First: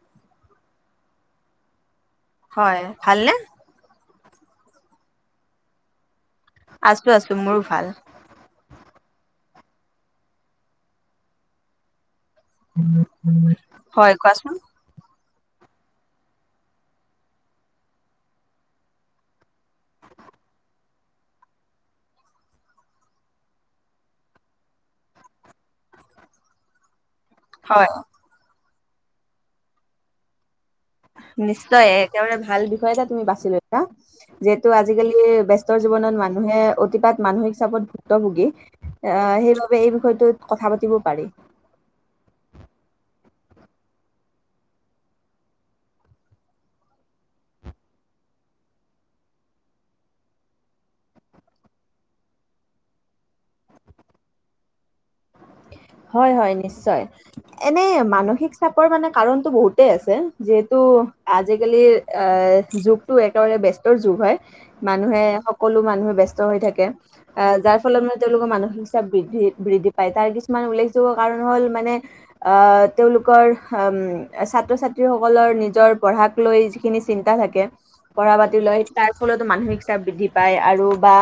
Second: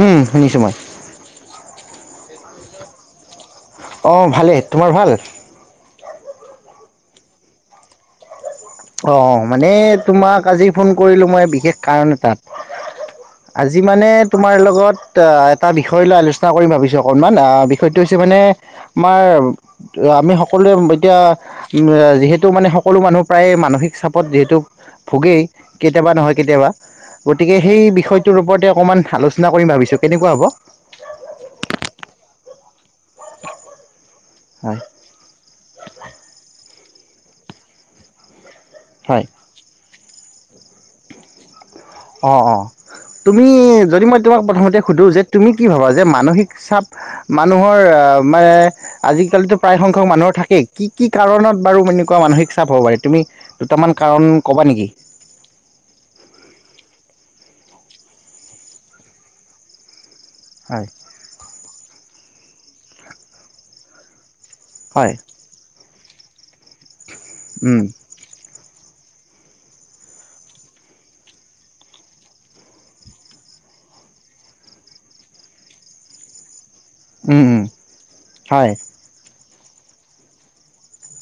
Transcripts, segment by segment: উম, শুনিছোঁ মই। হয়, ভালনে? অহ, ভালেই। তোমাৰ ভাল? আছোঁ আছোঁ মোৰো ভাল। অহ, মানে তোমাক আজি ফোন কৰিলোঁ মই বিশেষ কাৰণ এটাত। আজি মানে হয় কোৱাচোন? তোমাৰ লগত এটা বিষয় লৈ আলোচনা কৰিম ভাবিছোঁ অকনমান, আহ বিষয়টো হৈছে মানে আমাৰ আমি সকলোৱে এতিয়া উম, যিহেতু মানে সকলো মানুহ প্ৰায়ে মা মানসিক চাপত যিহেটো ভুগেই কেতিয়াবা নহয় কেতিয়াবা গতিকে সেই হয় বিষয়ত বিষয়তোৰ ওপৰতে অকমান আলোচনা কৰিম ভাবিছোঁ। কেনেকুৱা হ'ব? নিশ্চয় একেবাৰে ভাল বিষয় এটা তুমি বাচি লৈছা। যিহেতু হয় আজিকালি ব্যস্ত জীৱনত মানুহে অতিপাত মানসিক চাপত ভুক্ত ভোগী, অহ হয় সেইবাবে গতিকে এই বিষয়টোত কথা পাতিব পাৰি। অহ', অহ'। তুমি যদি মই তোমাক প্ৰথমতে সুধোঁ যে তুমি কি ভাবা, যে মানসিক চাপ মানুহৰ আহ মানে আজিকালিতো প্ৰায় সংখ্যক মানুহৰ থাকেই। কি কি কাৰণত বাৰু এনেকুৱা মানসিক চাপ হ'ব পাৰে? তুমি দুটামান কাৰণ কবা নেকি? হয়, হয় নিশ্চয়। এনেই মানসিক চাপৰ মানে কাৰণটো বহুতেই আছে। যিহেতু হয় আজিকালি অহ, যুগটো একেবাৰে ব্যস্তৰ যুগ হয়। হয় মানুহে সকলো মানুহে বস্ত হৈ থাকে অহ, যাৰ উম ফলত তেওঁলোকৰ মানসিক চাপ বৃদ্ধি-বৃদ্ধি পায়। তাৰ কিছুমান উল্লেখযোগ্য কাৰণ হ'ল মানে অহ, তেওঁলোকৰ হম ছাত্ৰ-ছাত্ৰীসকলৰ নিজৰ পঢ়াক লৈ যিখিনি চিন্তা উম উম থাকে, পঢ়া পাতি হয় লৈ তাৰ ফলতো মানসিক চাপ বৃদ্ধি পায় আৰু বা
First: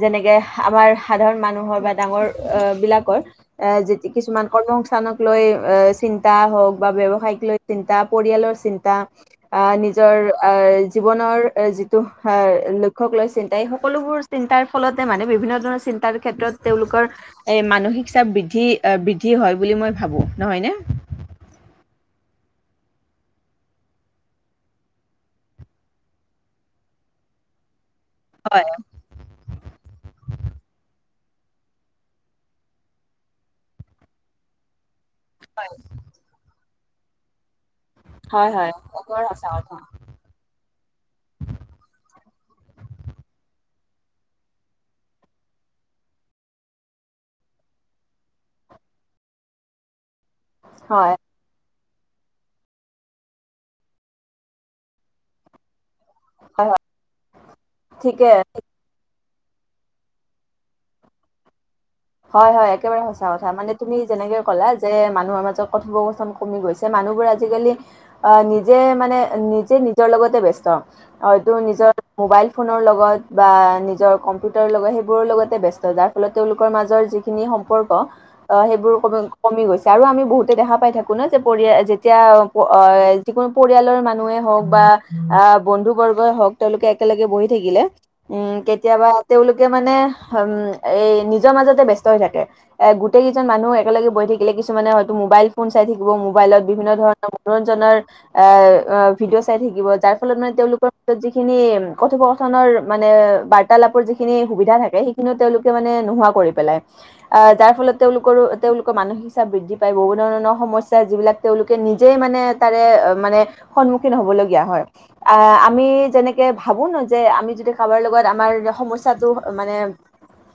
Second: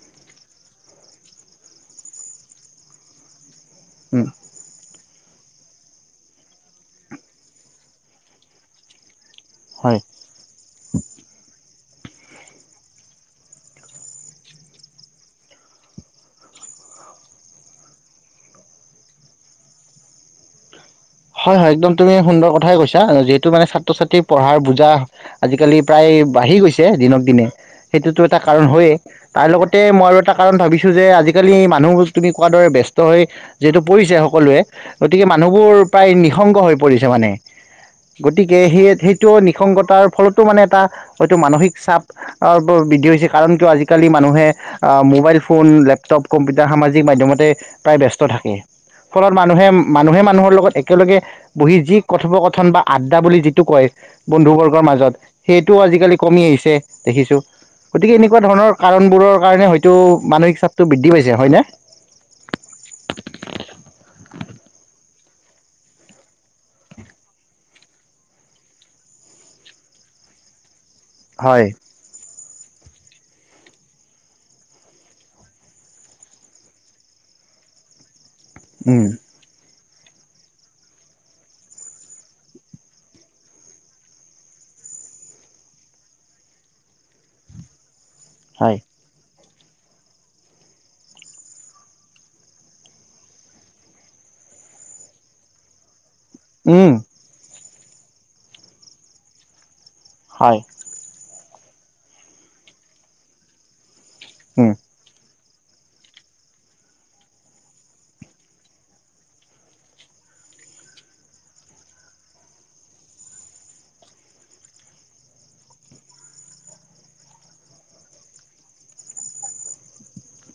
যেনেকে আমাৰ সাধাৰণ মানুহৰ বা ডাঙৰ অহ বিলাকৰ এ যে উম কিছুমান কৰ্ম সংস্থানক লৈ অ' চিন্তা হওঁক বা ব্যৱসায়িক লৈ চিন্তা, পৰিয়ালৰ চিন্তা। অহ, হয় নিজৰ আ জীৱনৰ যিটো লক্ষ্যক লৈ চিন্তা, এই সকলোবোৰ চিন্তাৰ ফলতে মানে বিভিন্ন ধৰণৰ চিন্তাৰ ক্ষেত্ৰত তেওঁলোকৰ এ মানসিক চাপ বৃদ্ধি-বৃদ্ধি হয় বুলি মই ভাবোঁ। নহয়নে? হয়, হয়। একদম তুমি সুন্দৰ কথাই কৈছা যিহেতু মানে ছাত্ৰ-ছাত্ৰীৰ পঢ়াৰ বুজা আজিকালি প্ৰায় বাঢ়ি গৈছে দিনক-দিনে সেইটো এটা কাৰণ হয়। হয়ে। তাৰ লগতে মই আৰু এটা কাৰণ ভাবিছোঁ যে আজিকালি মানুহ তুমি কোৱাৰ দৰে ব্যস্ত হৈ যিহেতু পৰিছে সকলোৱে গতিকে মানুহবোৰ প্ৰায় নিঃসংগ হৈ পৰিছে মানে। হয় গতিকে হয় একেবাৰে সেই-সেইটো সঁচা কথা নিঃসংগতাৰ ফলতো মানে এটা হয়তো মানসিক চাপ অ বৰ বৃদ্ধি হৈছে কাৰণ কিয় আজিকালি মানুহে আহ মোবাইল ফোন লেপটপ কম্পিউটাৰ সামাজিক মাধ্যমতে প্ৰায় ব্যস্ত থাকে ফলত মানুহে মানুহে মানুহৰ লগত হয় একেলগে বহি যি কথোপকথন বা আড্ডা বুলি যিটো কয় বন্ধু বৰ্গৰ মাজত সেইটোও আজিকালি কমি হয় আহিছে হয় দেখিছোঁ গতিকে ঠিকে এনেকুৱা ধৰণৰ কাৰণবোৰৰ কাৰণে হয়তো মানসিক চাপটো বৃদ্ধি পাইছে হয়নে হয় হয় একেবাৰে সঁচা কথা মানে তুমি যেনেকে কলা যে মানুহৰ মাজত কথোপকথন কমি গৈছে মানুহবোৰ আজিকালি নিজে মানে নিজে নিজৰ লগতে ব্যস্ত হয়টো হয় নিজৰ মোবাইল ফোনৰ লগত বা নিজৰ কম্পিউটাৰৰ লগত সেইবোৰৰ লগতে ব্যস্ত যাৰ ফলত তেওলোক ৰ মাজৰ যিখিনি সম্পৰ্ক সেইবোৰ অকমান কমি গৈছে আৰু আমি বহুতে দেখা পাই থাকো ন যে পৰিয় যেতিয়া যিকোনো পৰিয়ালৰ মানুহে হওক বা আহ বন্ধু বৰ্গই হওক তেওঁলোকে একেলগে বহি থাকিলে উম হয় হয় কেতিয়াবা তেওঁলোকে মানে উম এই নিজ নিজৰ মাজতে ব্যস্ত হৈ থাকে এ গোটেই কেইজন মানুহ একেলগে বঢ়ি থাকিলে কিছুমানে হয়তো মোবাইল চাই থাকিব মুবাইলত বিভিন্ন উম, ধৰণৰ মনোৰজ্ঞনৰ এ ভিদিঅ চাই থাকিব যাৰ ফলত মানে হয় তেওঁলোকৰ মাজত যিখিনি কথোপথনৰ মানে বাৰ্তালাপৰ যিখিন যিখিনি উম, সুবিধা থাকে সেইখিনিও তেওঁলোকে মানে নোহোৱা কৰি পেলাই। যাৰ ফলত তেওঁলোকৰো তেওঁলোকৰ মানসিক চাপ বৃদ্ধি পায় বহু ধৰণৰ সমস্যা যিবিলাক তেওঁলোকে নিজেই মানে তাৰে মানে সন্মুখীন হবলগীয়া হয়। আহ আমি যেনেকে ভাবো ন যে আমি যদি কাৰোবাৰ লগত আমাৰ সমস্যাটো মানে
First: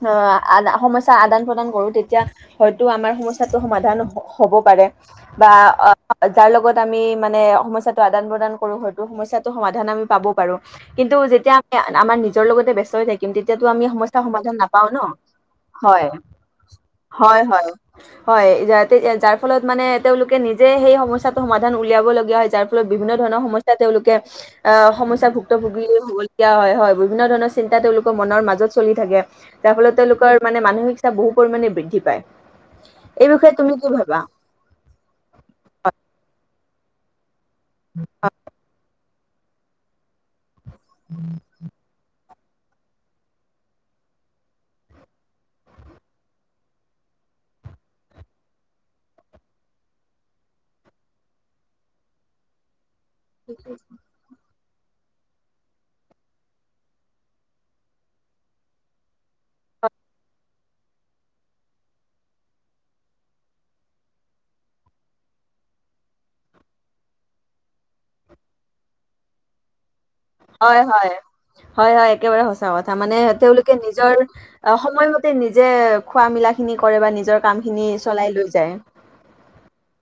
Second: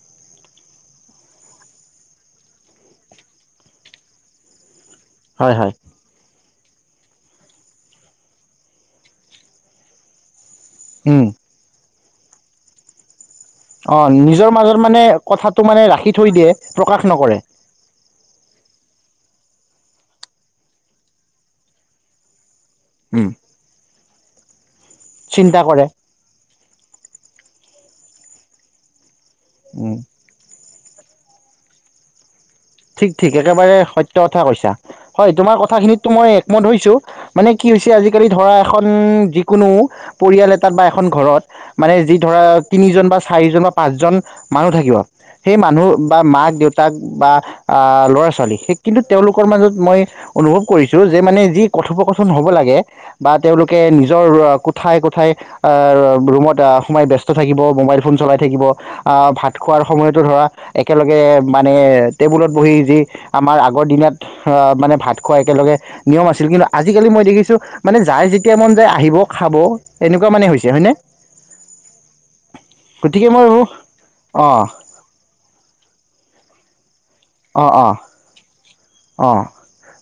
অ', আদা সমস্যা আদান প্ৰদান কৰোঁ তেতিয়া হয়তো আমাৰ সমস্যাটো সমাধান হ হ'ব পাৰে বা হয় হয় অ',। যাৰ লগত আমি মানে সমস্যাটো আদান প্ৰদান কৰো হয়তো সমস্যাটো সমাধান আমি পাব পাৰো কিন্তু উম। যেতিয়া আমি আমাৰ নিজৰ লগতে ব্যস্ত হৈ থাকিম তেতিয়াতো আমি অ সমস্যা নিজৰ সমাধান মাজত নাপাও ন মানে কথাটো মানে হয় ৰাখি থৈ দিয়ে প্ৰকাশ নকৰে হয় হয় হয় যাৰ ফলত মানে তেওঁলোকে নিজে সেই সমস্যাটো সমাধান উলিয়াব লগীয়া হয় যাৰ বিভিন্ন ধৰণৰ সমস্যা তেওঁলোকে আ সমস্যা চিন্তা কৰে ভুক্তভোগী হ হয় বিভিন্ন ধৰণৰ চিন্তা তেওঁলোকৰ মনৰ মাজত চলি থাকে যাৰ উম ফলত তেওঁলোক মানে মানসিক চাপ বহু পৰিমাণে বৃদ্ধি পায়। ঠিক এই ঠিক বিষয়ে তুমি একেবাৰে কি সত্য ভাবা কথা কৈছা হয় তোমাৰ কথাখিনিতো মই একমত হৈছো। মানে কি হৈছে আজিকালি ধৰা এখন যিকোনো পৰিয়াল এটাত বা এখন ঘৰত মানে যি ধৰা তিনিজন বা চাৰিজন বা পাঁচজন মানুহ থাকিব সেই মানুহ বা মাক দেউতাক বা আহ ল'ৰা ছোৱালী সে কিন্তু তেওঁলোকৰ মাজত মই অনুভৱ কৰিছো যে মানে যি কথোপকথন হব লাগে বা তেওঁলোকে নিজ নিজৰ কোঠাই কোঠাই ৰুমত সোমাই ব্যস্ত থাকিব মোবাইল ফোন চলাই থাকিব আহ ভাত খোৱাৰ সময়তো ধৰা একেলগে মানে টেবুলত বহি যি আমাৰ আগৰ দিনাত মানে ভাত খোৱা একেলগে নিয়ম আছিল কিন্তু আজিকালি মই দেখিছোঁ মানে যাৰ যেতিয়া মন যায় আহিব খাব এনেকুৱা মানে হৈছে হয় হয়নে হয় হয় হয় একেবাৰে সঁচা কথা মানে গতিকে মই ভাবোঁ তেওঁলোকে নিজৰ অঁ সময় নিজে খোৱা মেলা খিনি কৰে বা নিজৰ কাম খিনি চলাই লৈ যায়। অ',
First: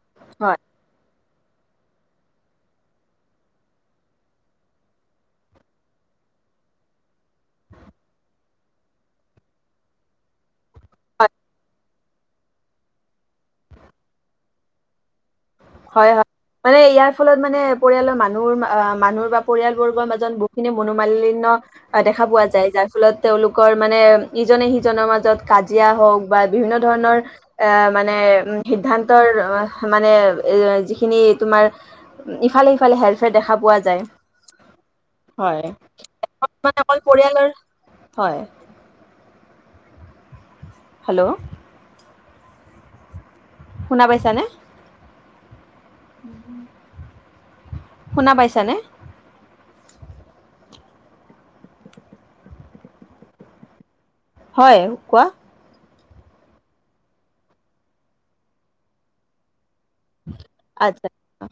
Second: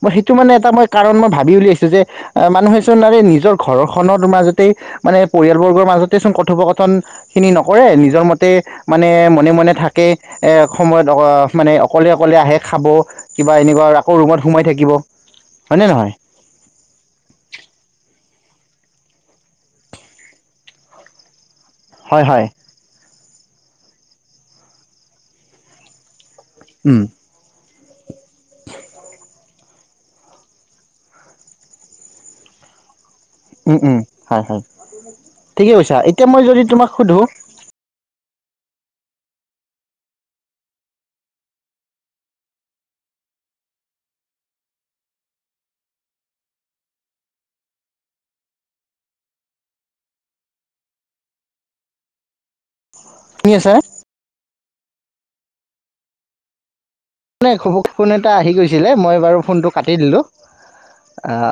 মই সেইটো মানে এটা হয় মই কাৰণ মই ভাবি উলিয়াইছোঁ যে আহ মানুহেচোন আৰে নিজৰ ঘৰখনৰ মাজতে মানে পৰিয়ালবৰ্গৰ মাজতেই চোন কথোপকথন খিনি নকৰে নিজৰ মতে মানে মনে মনে থাকে, এ সময়ত অ মানে অকলে অকলে আহে খাব, ‌ কিবা এনেকুৱা আৰু আকৌ ৰুমত সোমাই থাকিব। হয়নে নহয় হয়। মানে ইয়াৰ ফলত মানে পৰিয়ালৰ মানুহৰ মানুহ বা পৰিয়ালবৰ্গৰ মাজত বহুতখিনি মনোমালিন্য অ, হয় দেখা পোৱা হয় যায় যাৰ ফলত তেওঁওলোকৰ মানে ইজনে সিজনৰ মাজত কাজিয়া হওক বা বিভিন্ন উম ধৰণৰ এ মানে উম সিদ্ধান্তৰ মানে এইয়া যিখিনি তোমাৰ ইফালে সিফালে হেল্প দেখা উম পোৱা উম যায়, হয় হয় হয় ঠিকে কৈছা এতিয়া মই যদি মানে তোমাক অকল সোধো পৰিয়ালৰ হয়। হেল্ল। শুনা পাইছানে? [unintelligible] শুনা পাইছানে? শুনি আছা? হয়, কোৱা। মানে ঘপকে ফোন এটা আহি গৈছিলে মই বাৰু ফোনটো কাটি দিলোঁ। আচ্ছা আঁ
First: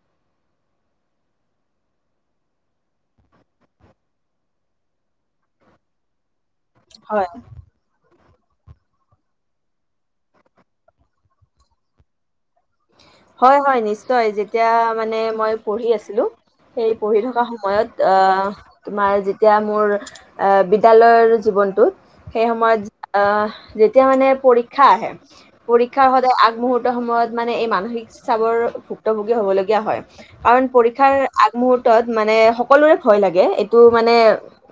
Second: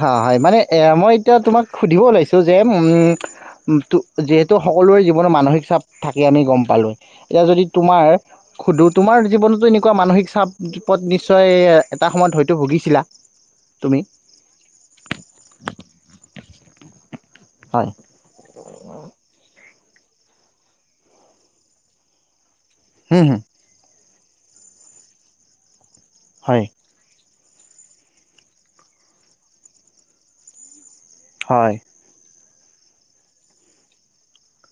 হ হয় মানে এ মই এতিয়া তোমাক সুধিব ওলাইছো যে উম ত যিহেতু সকলোৰে জীৱনৰ মানসিক চাপ থাকে আমি গম পালোঁ। হয়। এতিয়া যদি তোমাৰ সুধোঁ তোমাৰ জীৱনতো এনেই এনেকুৱা মানসিক চাপ বিপদ নিশ্চয় এটা সময়ত ধ হয় হয় নিশ্চয়, যে তিয়া মানে মই পঢ়ি আছিলোঁ, সেই পঢ়ি থকা সময়ত হয় আঁহ তোমাৰ যেতিয়া মোৰ আঁ বিদ্যালয়ৰ জীৱনটোত সেই সময়ত আ হুম হুম যেতিয়া মানে পৰীক্ষা আহে, পৰীক্ষাৰ সদায় হয় আগমূহুৰ্ত সময়ত মানে এই মানসিক চাৱৰ ভুক্তভোগী হ'বলগীয়া হয়। কাৰণ পৰীক্ষাৰ হয় আগমূহুৰ্তত মানে সকলোৰে ভয় লাগে, এইটো মানে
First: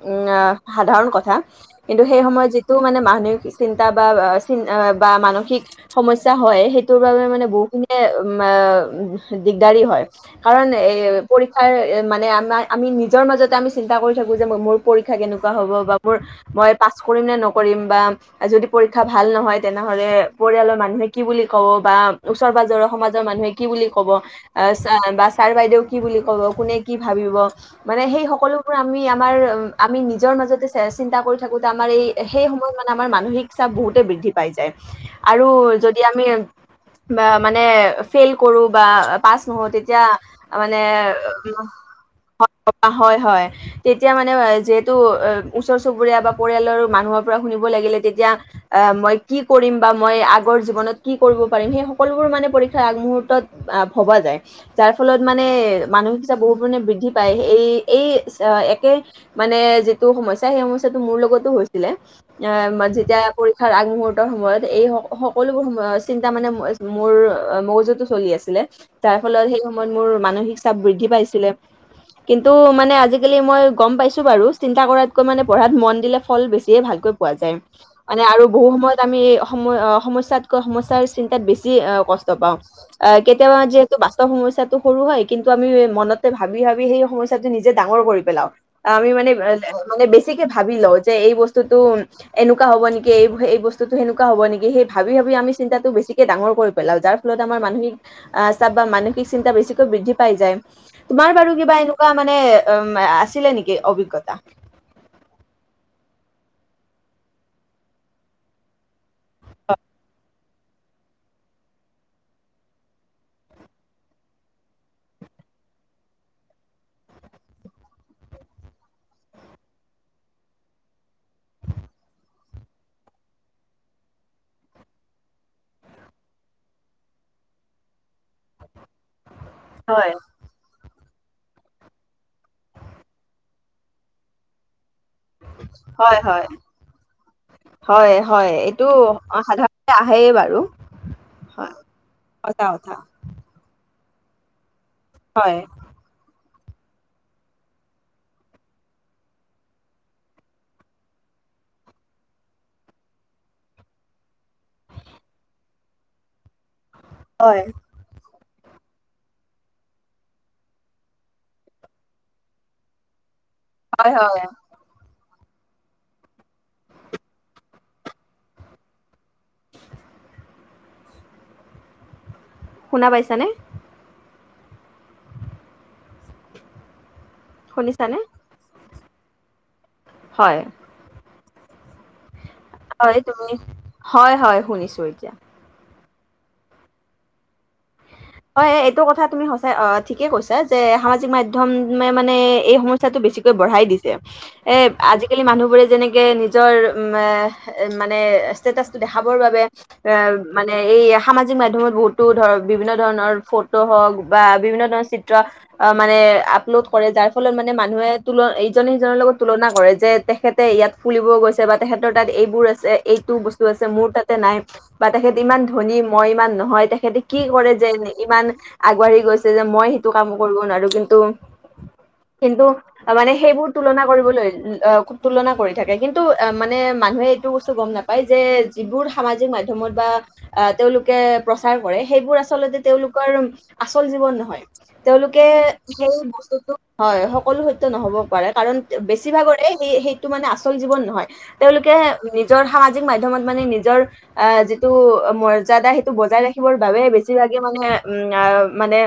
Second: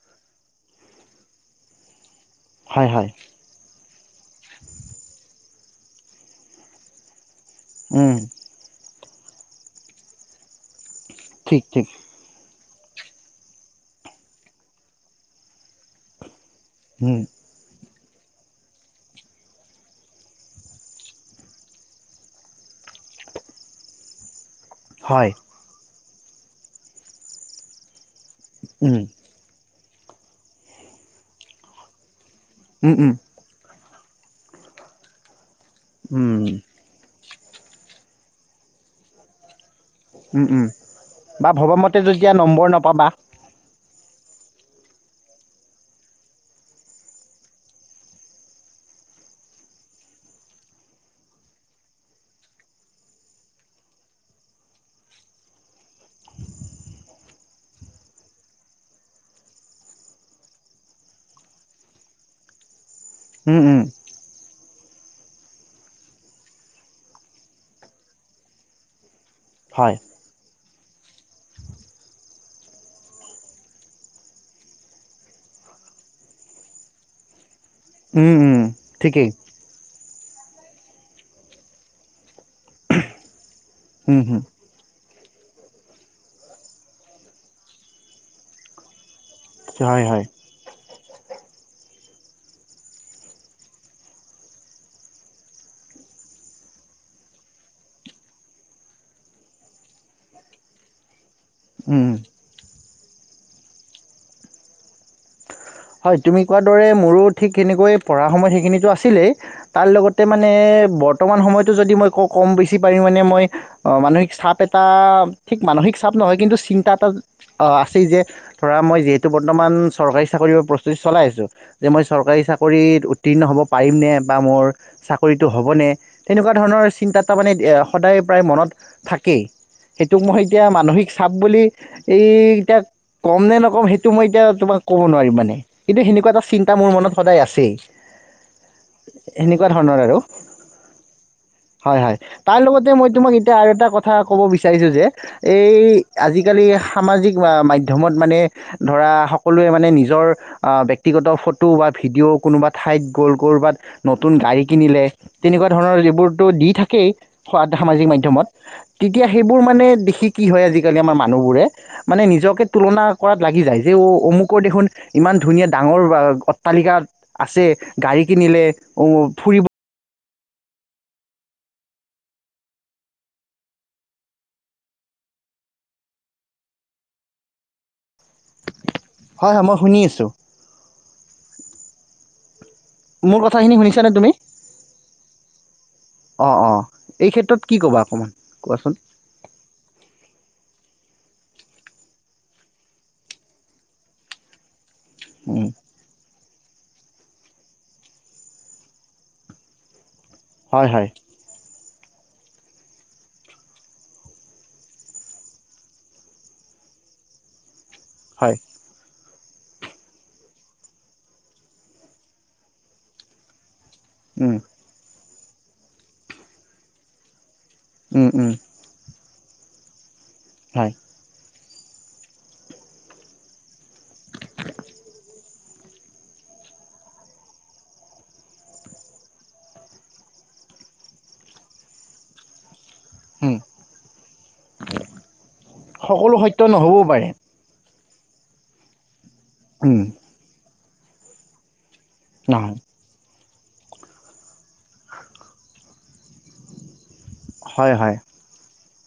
উম অঁ সাধাৰণ কথা। কিন্তু সেই সময়ত যিটো হয় মানে হয় মানসিক চিন্তা বা চি নবা মানসিক সমস্যা হয়, সেইটোৰ বাবে মানে নে উম এ দিগদাৰি হয়, কাৰণ এ ঠিক পৰীক্ষাৰ ঠিক মানে আমাৰ আমি নিজৰ মাজতে আমি চিন্তা কৰি থাকোঁ যে, মোৰ পৰীক্ষা কেনেকুৱা হ'ব বা মোৰ মই পাছ উম কৰিম নে নকৰিম বা যদি পৰীক্ষা ভাল নহয়, তেনেহ'লে পৰিয়ালৰ মানুহে কি বুলি ক'ব বা ওচৰ পাজৰৰ সমাজৰ মানুহে কি বুলি ক'ব আহ ছাৰ বা হয় ছাৰ বাইদেউ কি বুলি কোনে কি ভাবিব, মানে সেই সকলোৱে উম আমি আমাৰ আমি নিজৰ মাজতে চিন্তা কৰি থাকোঁতে আমাৰ এই সেই সময়ত মানে উম আমাৰ উম মানসিক চাপ বহুতে বৃদ্ধি পাই যায় আৰু য উম বা মানে ফেইল কৰোঁ বা পাছ নহওঁ, তে তিয়া উম উম মানে বা ভবামতে যেতিয়া নম্বৰ নাপাবা হয় হয়। তেতিয়া মানে যিহেতু ওচৰ চুবুৰীয়া বা পৰিয়ালৰ মানুহৰ পৰা শুনিব লাগিলে তেতিয়া অ মই কি কৰিম বা মই আগৰ জীৱনত কি কৰিব পাৰিম সেই সকলোবোৰ মানে পৰীক্ষাৰ আগমুহূৰ্তত ভবা যায়। যাৰ ফলত মানে মানসিকচাপ বহুত পৰিমাণে বৃদ্ধি পায়, এই এই একে মানে যিটো সমস্যা সেই সমস্যাটো মোৰ লগতো হৈছিলে এ যেতিয়া উম পৰীক্ষাৰ উম আগমুহূৰ্তৰ সময়ত এই স সকলোবোৰ সমস্ চিন্তা মানে মোৰ মগজুতো চলি আছিলে তাৰ ফলত সেই সময়ত হয় মোৰ মানসিক চাপ বৃদ্ধি পাইছিলে। কিন্তু মানে আজিকালি মই গম পাইছোঁ বাৰু চিন্তা কৰাতকৈ মানে পঢ়াত মন দিলে ফল বেছিয়ে ভালকৈ পোৱা যায়, মানে উম আৰু উম বহু সময়ত আমি ঠিকেই সম সমস্যাতকৈ সমস্যাৰ চিন্তাত বেছি কষ্ট পাওঁ আহ কেতিয়াবা যে ত উম পাছৰ হম সমস্যাত সৰু হয় কিন্তু আমি মনতে ভাবি ভাবি সেই সমস্যাটো নিজে ডাঙৰ কৰি পেলাওঁ আমি মানে মানে হয় হয় বেছিকে ভাবি লওঁ যে এই বস্তুটো এনেকুৱা হ'বনেকি এই বস্তুতো সেনেকুৱা হব'নেকি সেই ভাবি ভাবি আমি চিন্তাটো বেছিকে ডাঙৰ কৰি পেলাওঁ যাৰ ফলত আমাৰ মানসিক আহ চাপ বা মানসিক চিন্তা বেছিকৈ বৃদ্ধি পাই যায় তোমাৰ বাৰু কিবা উম। এনেকুৱা মানে উ আছিলে নেকি অভিজ্ঞতা? হয় তুমি কোৱাৰ দৰে মোৰো ঠিক তেনেকৈ পঢ়াৰ সময়ত সেইখিনিতো আছিলেই তাৰ লগতে মানে বৰ্তমান সময়তো যদি মই কওঁ ক'ম বেছি পৰিমাণে মই অ মানসিক চাপ এটা ঠিক মানসিক চাপ নহয় কিন্তু চিন্তা এটা অ আছেই যে ধৰা মই যিহেতু বৰ্তমান চৰকাৰী চাকৰি প্ৰস্তুতি চলাই আছোঁ যে মই চৰকাৰী চাকৰিত উত্তীৰ্ণ হ'ব পাৰিম নে বা মোৰ চাকৰিটো হ'বনে তেনেকুৱা ধৰণৰ চিন্তাত তাৰমানে সদায় প্ৰায় মনত থাকেই। হয়, সেইটোক মই এতিয়া মানসিক চাপ বুলি এই এতিয়া ক'ম নে নক'ম সেইটো মই এতিয়া তোমাক ক'ব নোৱাৰিম মানে। কিন্তু হয়, সেনেকুৱা এটা হয়। চিন্তা মোৰ মনত সদায় আছেই, হয়, হয়, এইটো এনেকুৱা সাধাৰণতে ধৰণৰ আৰু। আহেই বাৰু। হয় হয় তাৰ সঁচা লগতে কথা, মই তোমাক এয়া আৰু এটা কথা ক'ব বিচাৰিছোঁ যে হয়। এই আজিকালি সামাজিক মাধ্যমত মানে ধৰা স সকলোৱে মানে নিজৰ অ ব্যক্তিগত ফটো বা ভিডিঅ' কোনোবা ঠাইত গ'ল ক'ৰবাত নতুন গাড়ী কিনিলে তেনেকুৱা ধৰণৰ যিবোৰতো দি থাকেই হয়। সামাজিক মাধ্যমত। তেতিয়া সেইবোৰ মানে দেখি কি হয় আজিকালি আমাৰ মানুহবোৰে, মানে নিজকে তুলনা কৰাত লাগি যায় যে অ হয়, হয়, অমুকৰ দেখোন ইমান ধুনীয়া ডাঙৰ অট্টালিকা আছে গাড়ী কিনিলে উ ফুৰিব শুনা পাইছানে? শুনিছানে? হয় হয় মই শুনি আছো। হয়। হয় মোৰ তুমি, কথাখিনি শুনিছানে তুমি? হয় হয় শুনিছো এতিয়া। অঁ অঁ, এই ক্ষেত্ৰত কি ক'বা অকণমান। হয় হয় কোৱাচোন? এইটো কথা তুমি স অ ঠিকে কৈছা যে সামাজিক মাধ্যমে মানে এই সমস্যাটো বেছিকৈ বঢ়াই দিছে। এ আজিকালি উম। মানুহবোৰে যেনেকে নিজ নিজৰ মে মানে ষ্টেটাচটো দেখাবৰ বাবে এ মানে হয়, হয়, এইয়া সামাজিক মাধ্যমত বহুতো ধৰ বিভিন্ন ধৰণৰ ফটো হওক বা বিভিন্ন ধৰণৰ চিত্ৰ মানে আপলোড কৰে যাৰ ফলত মানে মানুহে তুল হয়। এইজনে সিজনৰ লগত তুলনা কৰে যে তেখেতে ইয়াত ফুলিব গৈছে বা তেখেতৰ তাত এইবোৰ আছে এইটো বস্তু আছে মোৰ তাত উম, নাই বা তেখেতে ইমান ধনী মই ইমান নহয় তেখেতে কি কৰে যে উম, ইমান উম, আগবাঢ়ি গৈছে যে মই সেইটো কাম কৰিব নোৱাৰো হয়। কিন্তু [inaudible] কিন্তু। মানে সেইবোৰ তুলনা কৰিবলৈ, তুলনা কৰি থাকে কিন্তু অ' মানে মানুহে এইটো বস্তু গম নাপ পায় যে যিবোৰ সামাজিক মাধ্যমৰ বা, আহ', তেওঁলোকে প্ৰচাৰ কৰে সেইবোৰ আ আচলতে তেওঁলোকৰ উম, আচল জীৱন নহয়, তেওঁলোকে সেই সকলো বস্তু সত্য নহ'বও হয় পাৰে। স সকলো সত্য নহ'ব পাৰে, কাৰণ বেছিভাগৰে সেই উম, সেইটো মানে আচল জীৱন নহয়। তেওঁলোকে নিজৰ নহয়, সামাজিক মাধ্যমত মানে, নিজৰ আহ', যিটো মৰ্যাদা সেইটো বজাই ৰাখি খিবৰ বাবে বেছিভাগে মানে হয়, হয়, উম আহ', মানে।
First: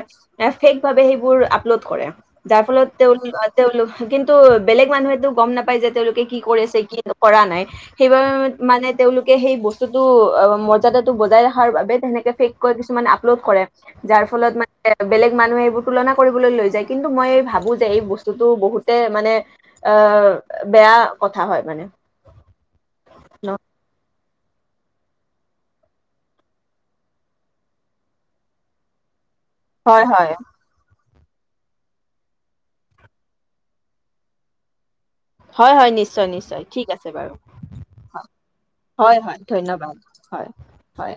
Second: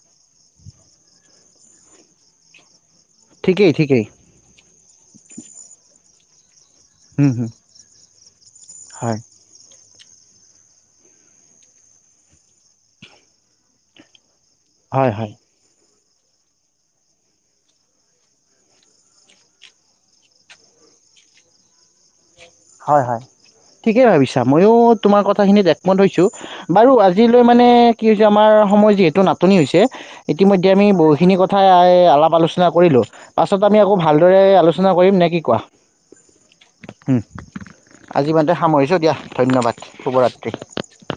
ফেক ভাৱে সেইবোৰ আপলোড কৰে, যাৰ ফলত তেওঁ ঠিকেই, তেওঁলোক ঠিকেই, কিন্তু ত' বেলেগ মানুহেতো গম নাপায় যে তেওঁলোকে কি কৰি আছে কি হুম, কৰা হুম, নাই সেইবাবে মানে হয়। তেওঁলোকে সেই বস্তুটো অ' মৰ্যাদাটো বজাই ৰখাৰ বাবে তেনেকে ফেক কৈ মানে আপলোড কৰে, যাৰ ফলত মানে হয়, বেলেগ হয়। মানুহে এইবোৰ তুলনা কৰিবলৈ লৈ যায়, কিন্তু মই ভাবো যে এই বস্তুটো বহুতে মানে আহ', বেয়া কথা হয় মানে। হয় হয়, ন ঠিকেই ভাবিছা ময়ো তোমাৰ কথাখিনিত একমত হৈছোঁ। বাৰু আজিলৈ মানে কি হৈছে আমাৰ সময়য় যিহেতু নাটনি হৈছে, হয় হয় ইতিমধ্যে এতিয়া আমি বহুখিনি কথাই আলাপ-আলোচনা কৰিলোঁ, পাছত আমি আকৌ ভালদৰে আলোচনা কৰিম নে কি কয়! হয় হয় নিশ্চয়- নিশ্চয় ঠিক আছে বাৰু। আজি ইমানতে সামৰিছোঁ দিয়া, হয় হয় ধন্যবাদ হয় শুভৰাত্ৰি। হয়।